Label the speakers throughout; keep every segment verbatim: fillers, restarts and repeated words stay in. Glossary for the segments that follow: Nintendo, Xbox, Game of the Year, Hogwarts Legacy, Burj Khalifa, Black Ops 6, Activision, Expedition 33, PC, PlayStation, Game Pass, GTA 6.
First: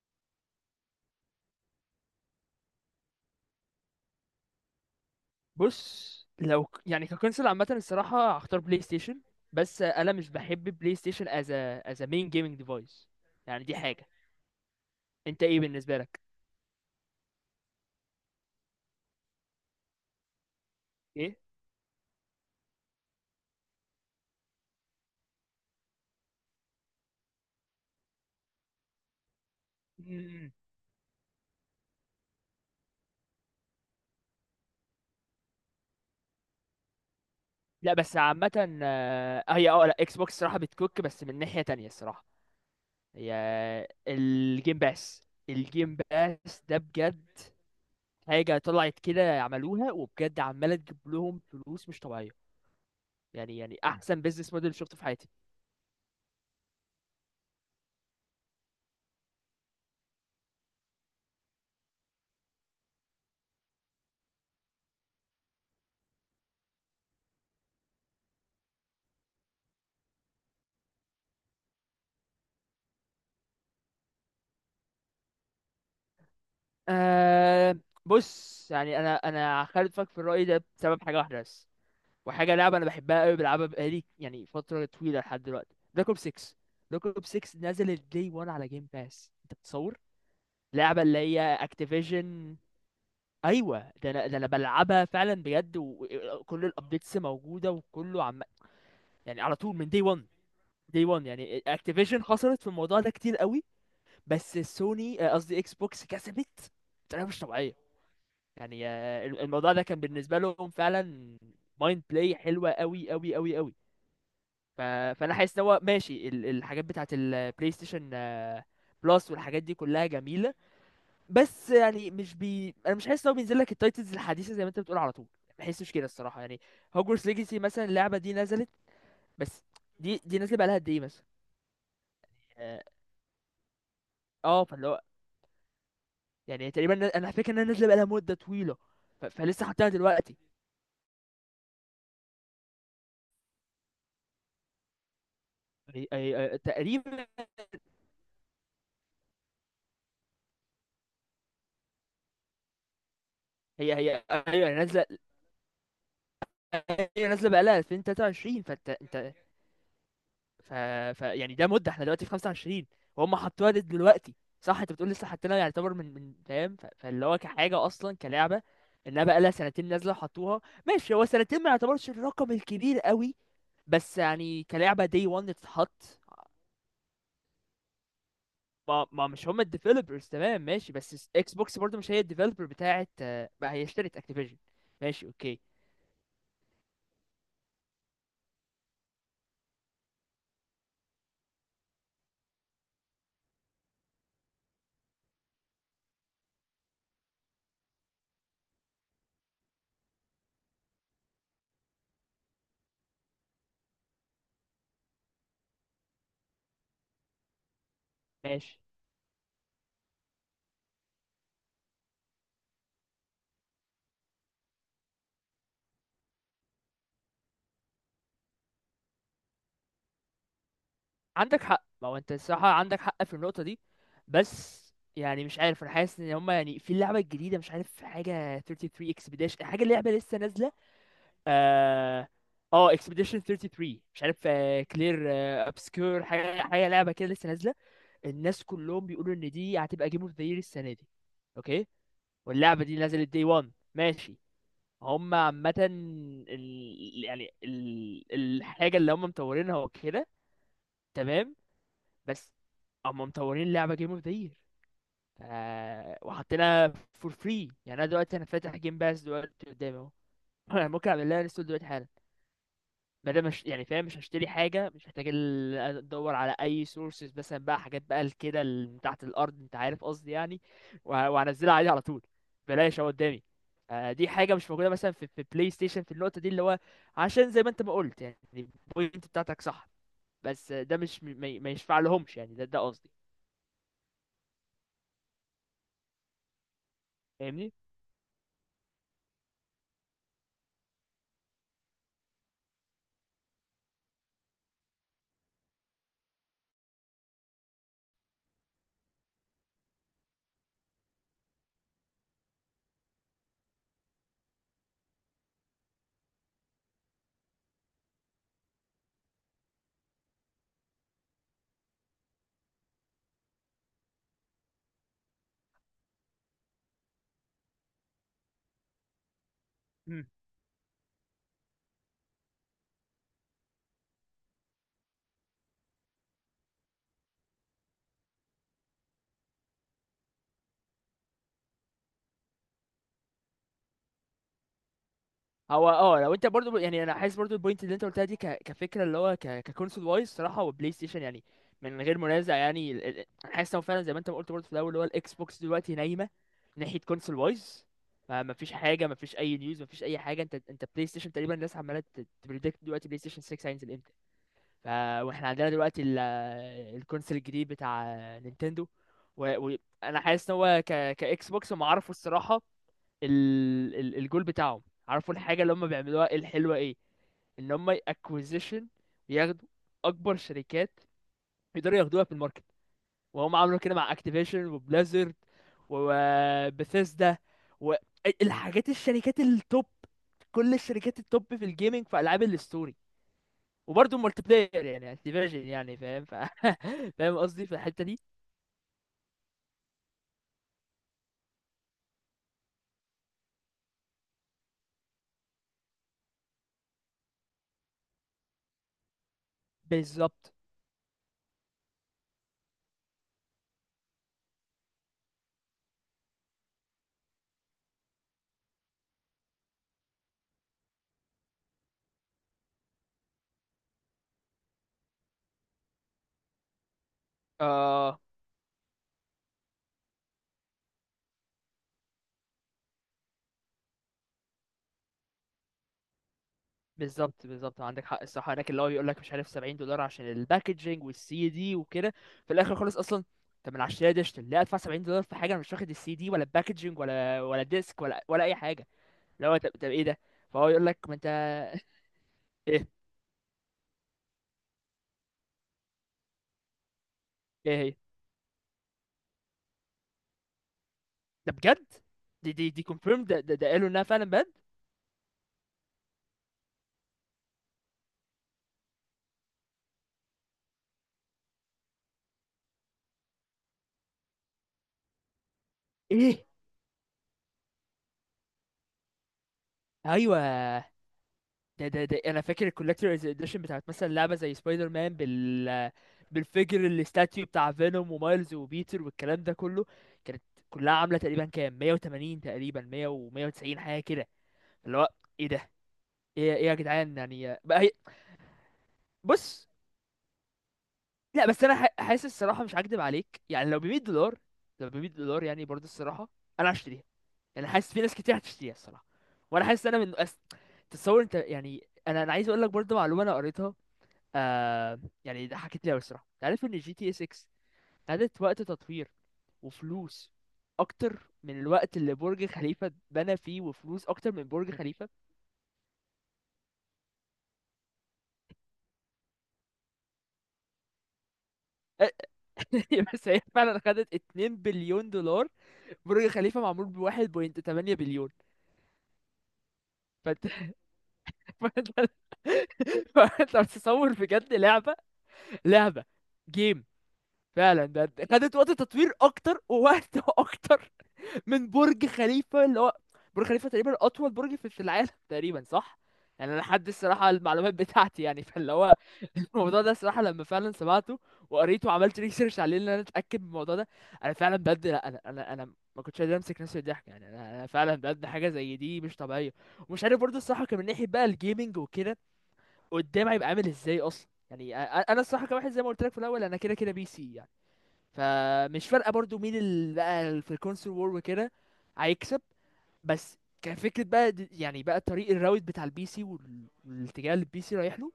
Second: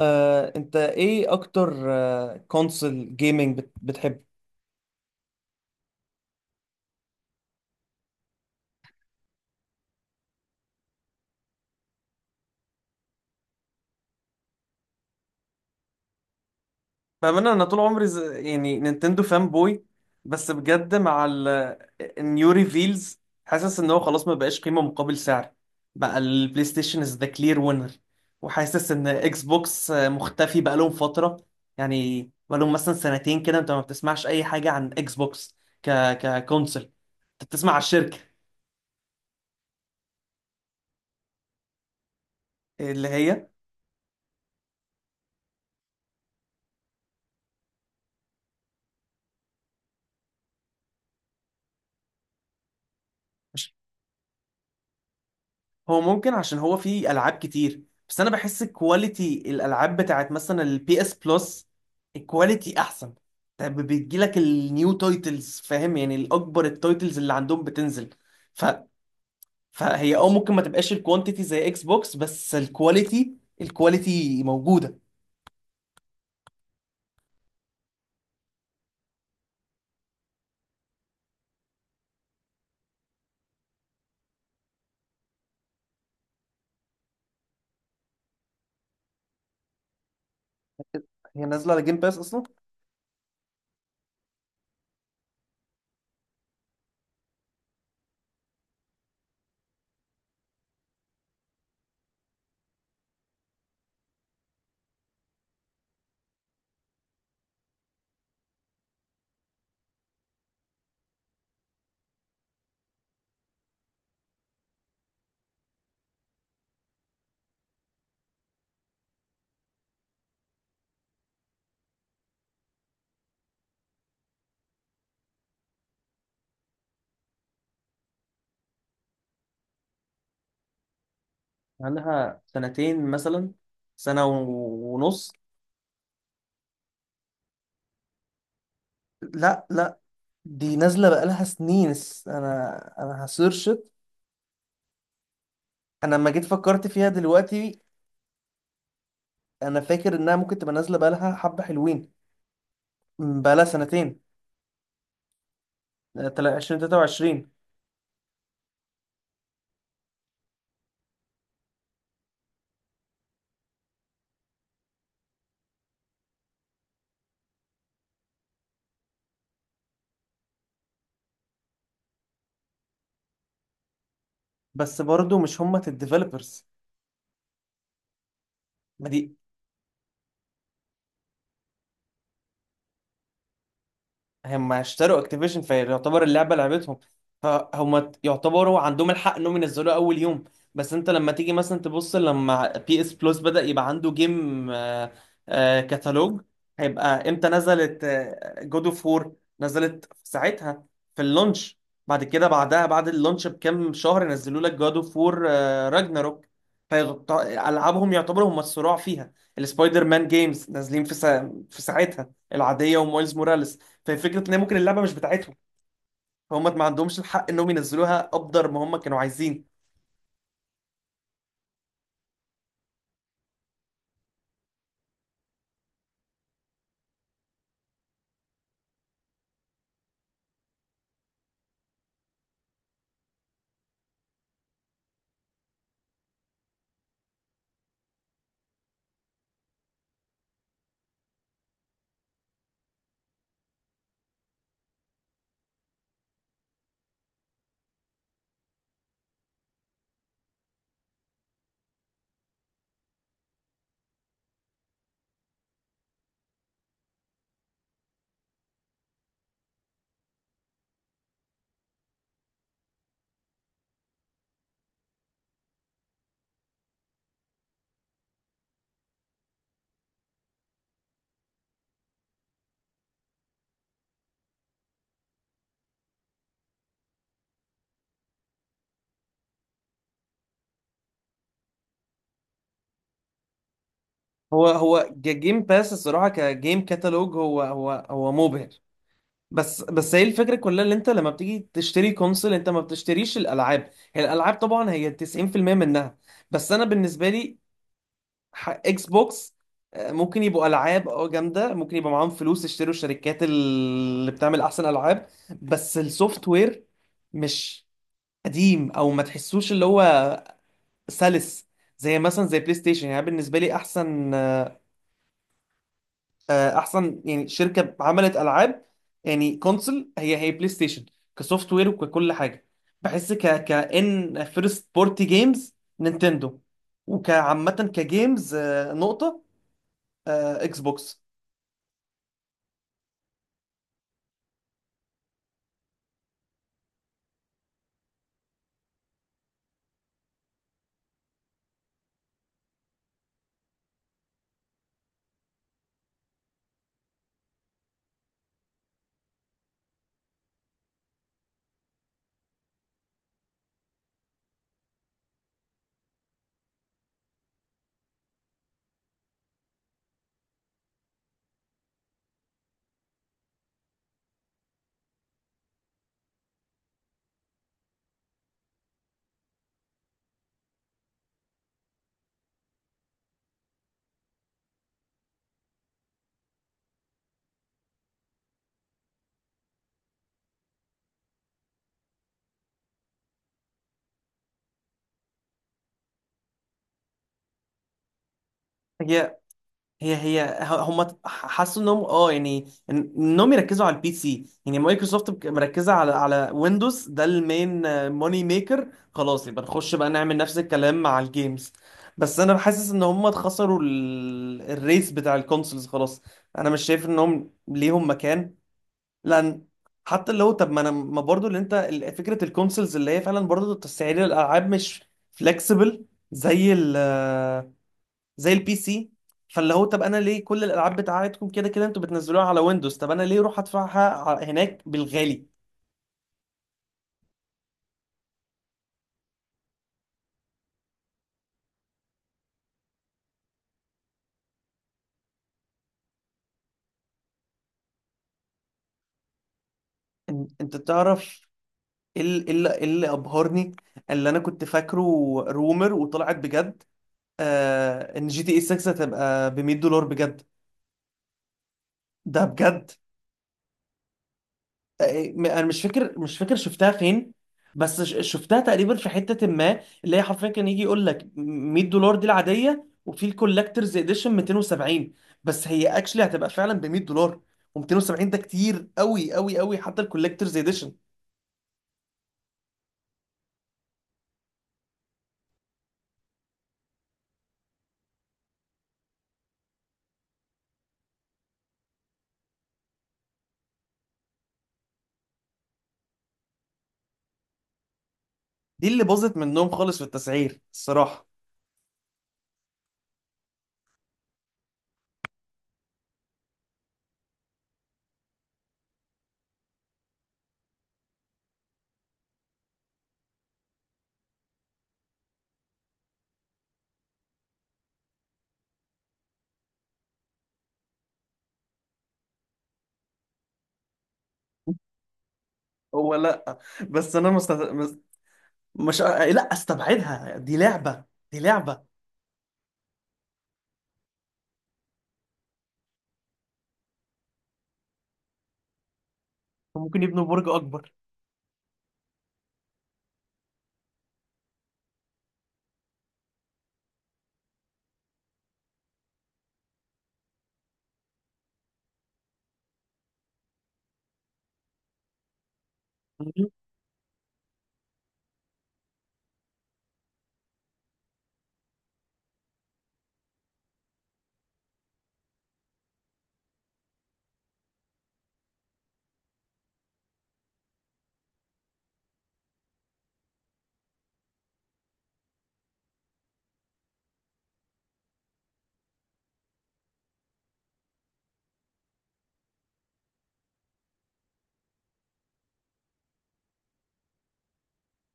Speaker 1: آه، انت ايه اكتر كونسول جيمنج بتحب؟
Speaker 2: بص، لو ك- يعني ككونسول عامة الصراحة هختار بلاي ستيشن. بس أنا مش بحب بلاي ستيشن as a as a main gaming device. يعني دي حاجة. أنت إيه بالنسبة لك؟
Speaker 1: بأمانة أنا طول عمري ز- يعني نينتندو فان بوي، بس بجد مع
Speaker 2: إيه؟
Speaker 1: ال النيو ريفيلز حاسس إن هو خلاص ما بقاش قيمة مقابل سعر. بقى البلاي ستيشن از ذا كلير وينر، وحاسس إن إكس بوكس آه،
Speaker 2: مم.
Speaker 1: مختفي بقالهم فترة. يعني بقالهم مثلا سنتين كده أنت ما بتسمعش أي حاجة عن إكس بوكس ك ككونسل، أنت بتسمع على
Speaker 2: لا بس
Speaker 1: الشركة
Speaker 2: عامة آه، هي أه لا، إكس بوكس الصراحة بتكوك، بس من ناحية تانية الصراحة
Speaker 1: اللي
Speaker 2: هي
Speaker 1: هي.
Speaker 2: الجيم باس. الجيم باس ده بجد حاجة طلعت كده، عملوها وبجد عمالة تجيب لهم فلوس مش طبيعية. يعني يعني أحسن بيزنس موديل شفته في حياتي.
Speaker 1: هو ممكن عشان هو فيه العاب كتير، بس انا بحس كواليتي الالعاب بتاعت مثلا البي اس بلس الكواليتي احسن. طب بتجيلك النيو تايتلز، فاهم؟ يعني الاكبر، التايتلز اللي عندهم بتنزل، ف... فهي اه ممكن ما تبقاش الكوانتيتي زي اكس بوكس، بس الكواليتي الكواليتي موجودة.
Speaker 2: أه، بص يعني انا انا خالفك في الرأي ده بسبب حاجة واحدة بس، وحاجة لعبة انا بحبها قوي، بلعبها بقالي يعني فترة طويلة لحد دلوقتي، بلاك اوب ستة. بلاك اوب ستة نزل الدي واحد على جيم باس، انت بتصور؟ لعبة اللي
Speaker 1: هي
Speaker 2: هي
Speaker 1: نازلة على جيم باس اصلا.
Speaker 2: اكتيفيجن. ايوه، ده انا ده انا بلعبها فعلا بجد، وكل الابديتس موجودة وكله عم، يعني على طول من دي واحد. دي واحد يعني اكتيفيجن خسرت في الموضوع ده كتير قوي، بس سوني آه، قصدي اكس بوكس كسبت بطريقة مش طبيعية. يعني آه، الموضوع ده كان بالنسبه لهم فعلا مايند بلاي حلوه، قوي قوي قوي قوي. ف... فانا حاسس ان هو ماشي، ال- الحاجات بتاعه البلاي ستيشن آه، بلس والحاجات دي كلها جميله. بس يعني مش بي انا مش حاسس ان هو بينزل لك التايتلز الحديثه زي ما انت بتقول على طول، ما بحسش كده الصراحه يعني. هوجورتس ليجاسي مثلا، اللعبه دي نزلت بس، دي دي نازله بقالها قد ايه مثلا؟
Speaker 1: عندها
Speaker 2: اه،
Speaker 1: سنتين مثلا، سنة
Speaker 2: آه، فاللي
Speaker 1: و-
Speaker 2: هو
Speaker 1: ونص.
Speaker 2: يعني تقريبا انا فاكر انها نازله بقالها مده طويله. ف...
Speaker 1: لا
Speaker 2: فلسه حاطينها
Speaker 1: لا،
Speaker 2: دلوقتي.
Speaker 1: دي نازلة بقالها سنين، س- انا انا هسيرش.
Speaker 2: هي...
Speaker 1: انا لما جيت
Speaker 2: هي...
Speaker 1: فكرت فيها
Speaker 2: تقريبا.
Speaker 1: دلوقتي، انا فاكر انها ممكن تبقى نازله بقالها حبه حلوين. م، بقالها
Speaker 2: هي
Speaker 1: سنتين.
Speaker 2: هي أيوة، هي نازله.
Speaker 1: آه، تلا-
Speaker 2: هي
Speaker 1: الفين وثلاثة وعشرين.
Speaker 2: نازله بقالها ألفين وتلاتة وعشرين، فانت انت. ف... ف... يعني ده مده، احنا دلوقتي في خمسة وعشرين وهم حطوها لد دلوقتي. صح؟ انت بتقول لسه حاطينها، يعني يعتبر من من فاهم، ف... فاللي هو كحاجه اصلا كلعبه انها بقالها سنتين نازله وحطوها. ماشي، هو سنتين ما يعتبرش الرقم الكبير قوي، بس يعني
Speaker 1: بس
Speaker 2: كلعبه دي
Speaker 1: برضو
Speaker 2: واحد
Speaker 1: مش هما
Speaker 2: تتحط.
Speaker 1: الديفلوبرز.
Speaker 2: ما
Speaker 1: ما
Speaker 2: ما
Speaker 1: دي
Speaker 2: مش هم الديفلوبرز، تمام ماشي، بس اكس بوكس برضه مش هي الديفلوبر بتاعت، آه، بقى هي اشترت اكتيفيجن.
Speaker 1: هم اشتروا
Speaker 2: ماشي
Speaker 1: اكتيفيجن،
Speaker 2: اوكي،
Speaker 1: فيعتبر اللعبه لعبتهم، فهم يعتبروا عندهم الحق انهم ينزلوها اول يوم. بس انت لما تيجي مثلا تبص، لما بي اس بلس بدأ يبقى عنده جيم آه، آه، كتالوج، هيبقى امتى نزلت؟ جود اوف وور نزلت في ساعتها في اللونش. بعد كده، بعدها بعد اللونش بكام شهر نزلوا لك جود اوف وور راجناروك. فالعابهم يعتبروا هم
Speaker 2: ماشي.
Speaker 1: الصراع فيها. السبايدر مان جيمز نازلين في سا... في ساعتها العاديه، ومايلز موراليس. ففكره ان هي ممكن اللعبه مش بتاعتهم، فهم ما عندهمش الحق انهم ينزلوها ابدر ما هم كانوا عايزين.
Speaker 2: عندك حق، ما هو انت الصراحة عندك حق في النقطة دي. بس يعني مش عارف، انا حاسس ان هما يعني في اللعبة الجديدة، مش عارف، حاجة تلاتة وتلاتين اكسبيديشن، حاجة اللعبة لسه نازلة. اه، اه اكسبيديشن تلاتة وتلاتين، مش عارف. كلير ابسكور، حاجة حاجة لعبة كده لسه نازلة. الناس كلهم بيقولوا ان دي هتبقى جيم اوف ذا يير السنة دي. اوكي. واللعبة دي نزلت دي واحد ماشي، هم عامة ال... يعني ال... الحاجة اللي هم مطورينها وكده، تمام. بس اما مطورين اللعبه جيم اوف ذا يير، ف... وحاطينها فور فري. يعني انا دلوقتي انا فاتح جيم باس دلوقتي قدامي اهو. انا ممكن اعمل لها انستول دلوقتي حالا، ما دام مش يعني فاهم مش هشتري حاجه، مش محتاج ال- ادور على اي سورسز مثلا بقى، حاجات بقى ال- كده ال- من تحت الارض، انت عارف قصدي يعني. وه- وهنزلها عادي على طول، بلاش اهو قدامي. آه، دي حاجه مش موجوده مثلا في في بلاي ستيشن، في النقطه دي اللي هو. عشان زي ما انت ما قلت يعني البوينت بتاعتك صح، بس آه، ده مش م- ما ما يشفع لهمش، يعني ده ده قصدي،
Speaker 1: هو هو جيم باس الصراحه كجيم كتالوج هو
Speaker 2: فاهمني.
Speaker 1: هو هو مبهر. بس بس هي الفكره كلها، اللي انت لما بتيجي تشتري كونسول انت ما بتشتريش الالعاب، هي الالعاب طبعا هي تسعين في المية منها. بس انا بالنسبه لي، ح- اكس بوكس آه، ممكن يبقوا العاب اه جامده، ممكن يبقى معاهم فلوس يشتروا الشركات اللي بتعمل احسن العاب، بس السوفت وير مش قديم او ما تحسوش اللي هو سلس زي مثلا زي بلاي ستيشن. يعني أنا بالنسبه لي احسن، آه، احسن يعني شركه عملت العاب، يعني كونسول، هي هي بلاي ستيشن كسوفت وير وككل حاجه. بحس ك كان فيرست بورتي جيمز نينتندو، وكعامه كجيمز آه، نقطه، آه، اكس بوكس.
Speaker 2: هو اه لو انت برضو يعني، انا حاسس برضو البوينت اللي انت قلتها دي ك... كفكره اللي هو ك... ككونسول وايز صراحه، وبلاي ستيشن يعني من غير منازع. يعني ال... ال... انا حاسس هو فعلا زي ما انت ما قلت برضو في الاول، اللي هو الاكس بوكس دلوقتي نايمه ناحيه كونسول وايز. ما ما فيش حاجه، ما فيش اي نيوز، ما فيش اي حاجه. انت انت بلاي ستيشن تقريبا الناس عماله تبريدكت دلوقتي بلاي ستيشن ستة هينزل امتى. ف، واحنا عندنا دلوقتي ال... الكونسول الجديد بتاع نينتندو. وانا و... و- أنا حاسس ان هو ك... كاكس بوكس، هم عرفوا الصراحه ال... ال... الجول بتاعهم، عارفوا الحاجة اللي هم بيعملوها إيه الحلوة. ايه؟ ان هم اكوزيشن، ياخدوا اكبر شركات يقدروا ياخدوها في الماركت. وهم عملوا كده مع اكتيفيشن وبليزرد وبثيسدا، والحاجات الشركات التوب، كل الشركات التوب في الجيمنج، في العاب الستوري وبرضه مالتي بلاير، يعني اكتيفيشن يعني فاهم. ف... فاهم قصدي في الحتة دي.
Speaker 1: هي هي هي ه- هم حسوا انهم اه يعني إن- انهم يركزوا على البي سي، يعني مايكروسوفت بك- مركزه على على ويندوز ده المين موني ميكر، خلاص يبقى نخش بقى نعمل
Speaker 2: بالظبط.
Speaker 1: نفس الكلام مع الجيمز. بس انا حاسس ان هم اتخسروا ال- الريس بتاع الكونسولز خلاص، انا مش شايف انهم ليهم مكان. لان حتى لو، طب ما انا ما برضو اللي انت ال- فكره الكونسولز اللي هي فعلا برضو تسعير الالعاب مش فلكسبل زي
Speaker 2: آه
Speaker 1: زي البي سي. فاللي هو طب انا ليه كل الالعاب بتاعتكم كده كده انتوا بتنزلوها على ويندوز، طب انا ليه اروح ادفعها ع- هناك بالغالي؟
Speaker 2: بالظبط، بالظبط عندك حق الصراحه. هناك اللي هو بيقول لك، مش عارف، سبعين دولار عشان الباكجينج والسي دي وكده، في الاخر خالص اصلا. طب ما انا عشان دي اشتري، لا ادفع سبعين دولار في حاجه انا مش واخد السي دي ولا الباكجينج ولا ولا الديسك ولا ولا اي حاجه. اللي هو طب، طب ايه ده؟
Speaker 1: إن-
Speaker 2: فهو
Speaker 1: انت
Speaker 2: يقول لك ما انت،
Speaker 1: تعرف، ايه ال- إيه ال- إيه
Speaker 2: ايه؟
Speaker 1: اللي ابهرني، اللي انا كنت فاكره رومر وطلعت بجد؟
Speaker 2: ايه هي؟
Speaker 1: آه، ان جي تي اي ستة هتبقى ب مية دولار بجد.
Speaker 2: ده بجد؟
Speaker 1: ده
Speaker 2: دي دي دي
Speaker 1: بجد.
Speaker 2: كونفيرم؟ ده ده, ده قالوا انها فعلا بجد؟
Speaker 1: م- انا مش فاكر، مش فاكر شفتها فين، بس ش- شفتها تقريبا في حتة ما اللي هي حرفيا كان يجي يقول لك مية دولار دي العادية، وفي الكولكترز اديشن مئتين وسبعين. بس هي اكشلي
Speaker 2: ايه؟
Speaker 1: هتبقى فعلا ب مية دولار، و270 ده كتير قوي قوي قوي حتى
Speaker 2: ايوه،
Speaker 1: الكولكترز اديشن.
Speaker 2: ده ده ده انا فاكر الكولكتورز اديشن بتاعت مثلا لعبه زي سبايدر مان، بال، بالفيجر الاستاتيو بتاع فينوم ومايلز وبيتر والكلام ده كله، كانت كلها عامله تقريبا كام، مية وتمانين تقريبا، مية و190 حاجه كده. اللي هو ايه ده؟ ايه ايه يا جدعان يعني بقى هي.
Speaker 1: دي اللي باظت
Speaker 2: بص،
Speaker 1: منهم خالص في التسعير الصراحة.
Speaker 2: لا بس انا ح- حاسس الصراحه مش هكدب عليك، يعني لو ب مية دولار، لو ب مية دولار يعني برضه الصراحه انا هشتريها. يعني حاسس في ناس كتير هتشتريها الصراحه. وانا حاسس انا من أس... تتصور انت؟ يعني انا انا عايز اقول لك برضه معلومه انا قريتها. آه، يعني ده حكيت لي أوي الصراحة، أنت عارف إن جي تي اس ستة خدت وقت تطوير وفلوس أكتر من الوقت اللي برج خليفة اتبنى فيه، وفلوس أكتر من برج خليفة.
Speaker 1: هو لا، بس انا مست... مس- مش لا استبعدها، دي لعبة. دي لعبة
Speaker 2: بس هي فعلا خدت اتنين بليون دولار. برج خليفة معمول ب واحد فاصلة تمانية بليون.
Speaker 1: ممكن يبنوا برج
Speaker 2: فأنت،
Speaker 1: اكبر.
Speaker 2: فأنت، فأنت بتصور بجد لعبة، لعبة، جيم، فعلا ده خدت وقت تطوير أكتر ووقت أكتر من برج خليفة، اللي هو برج خليفة تقريبا أطول برج في في العالم تقريبا، صح؟ يعني أنا لحد الصراحة المعلومات بتاعتي يعني، فاللي هو الموضوع ده الصراحة لما فعلا سمعته وقريته وعملت ريسيرش عليه إن أنا أتأكد من الموضوع ده، أنا فعلا بجد لا أنا، أنا أنا ما كنتش قادر أمسك نفسي من الضحك. يعني أنا أنا فعلا بجد حاجة زي دي مش طبيعية. ومش عارف برضه الصراحة كان من ناحية بقى الجيمنج وكده قدام هيبقى عامل إزاي أصلا. يعني أ- أ- أنا الصراحة كواحد زي ما قلت لك في الأول، أنا كده كده بي سي يعني، فمش فارقة برضه مين اللي بقى في الكونسول وور وكده هيكسب. بس كفكرة بقى د- يعني بقى طريق الراوت بتاع البي سي، وال- والاتجاه اللي البي سي رايح له،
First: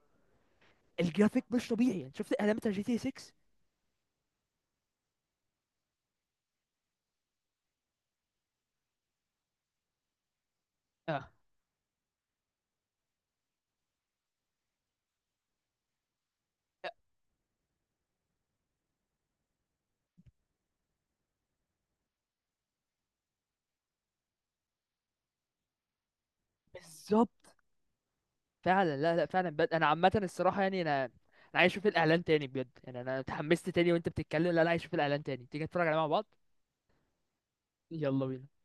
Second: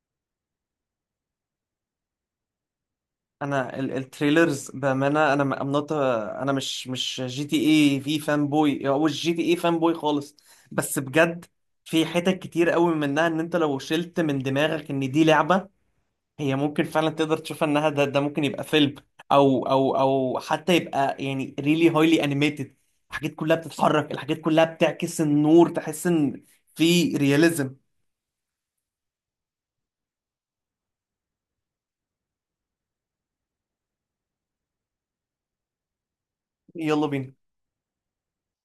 Speaker 2: الجرافيك مش طبيعي. يعني شفت الاعلان بتاع جي تي ستة؟
Speaker 1: انا ال- التريلرز بامانه، انا م- I'm not a- انا مش مش جي تي اي في فان بوي او مش جي تي اي فان بوي خالص، بس
Speaker 2: اه،
Speaker 1: بجد في حتت كتير قوي منها ان انت لو شلت من دماغك ان دي لعبه، هي ممكن فعلا تقدر تشوفها انها ده, ده ممكن يبقى فيلم او او او حتى يبقى يعني ريلي هايلي انيميتد. الحاجات كلها بتتحرك، الحاجات كلها بتعكس النور، تحس ان في
Speaker 2: بالظبط،
Speaker 1: رياليزم.
Speaker 2: فعلا، لا لا فعلا بجد انا عامة الصراحة يعني انا انا عايز اشوف الاعلان تاني بجد. يعني انا اتحمست تاني وانت بتتكلم، لا لا عايز اشوف الاعلان تاني، تيجي نتفرج عليه مع بعض.
Speaker 1: يلا بينا.
Speaker 2: يلا بينا.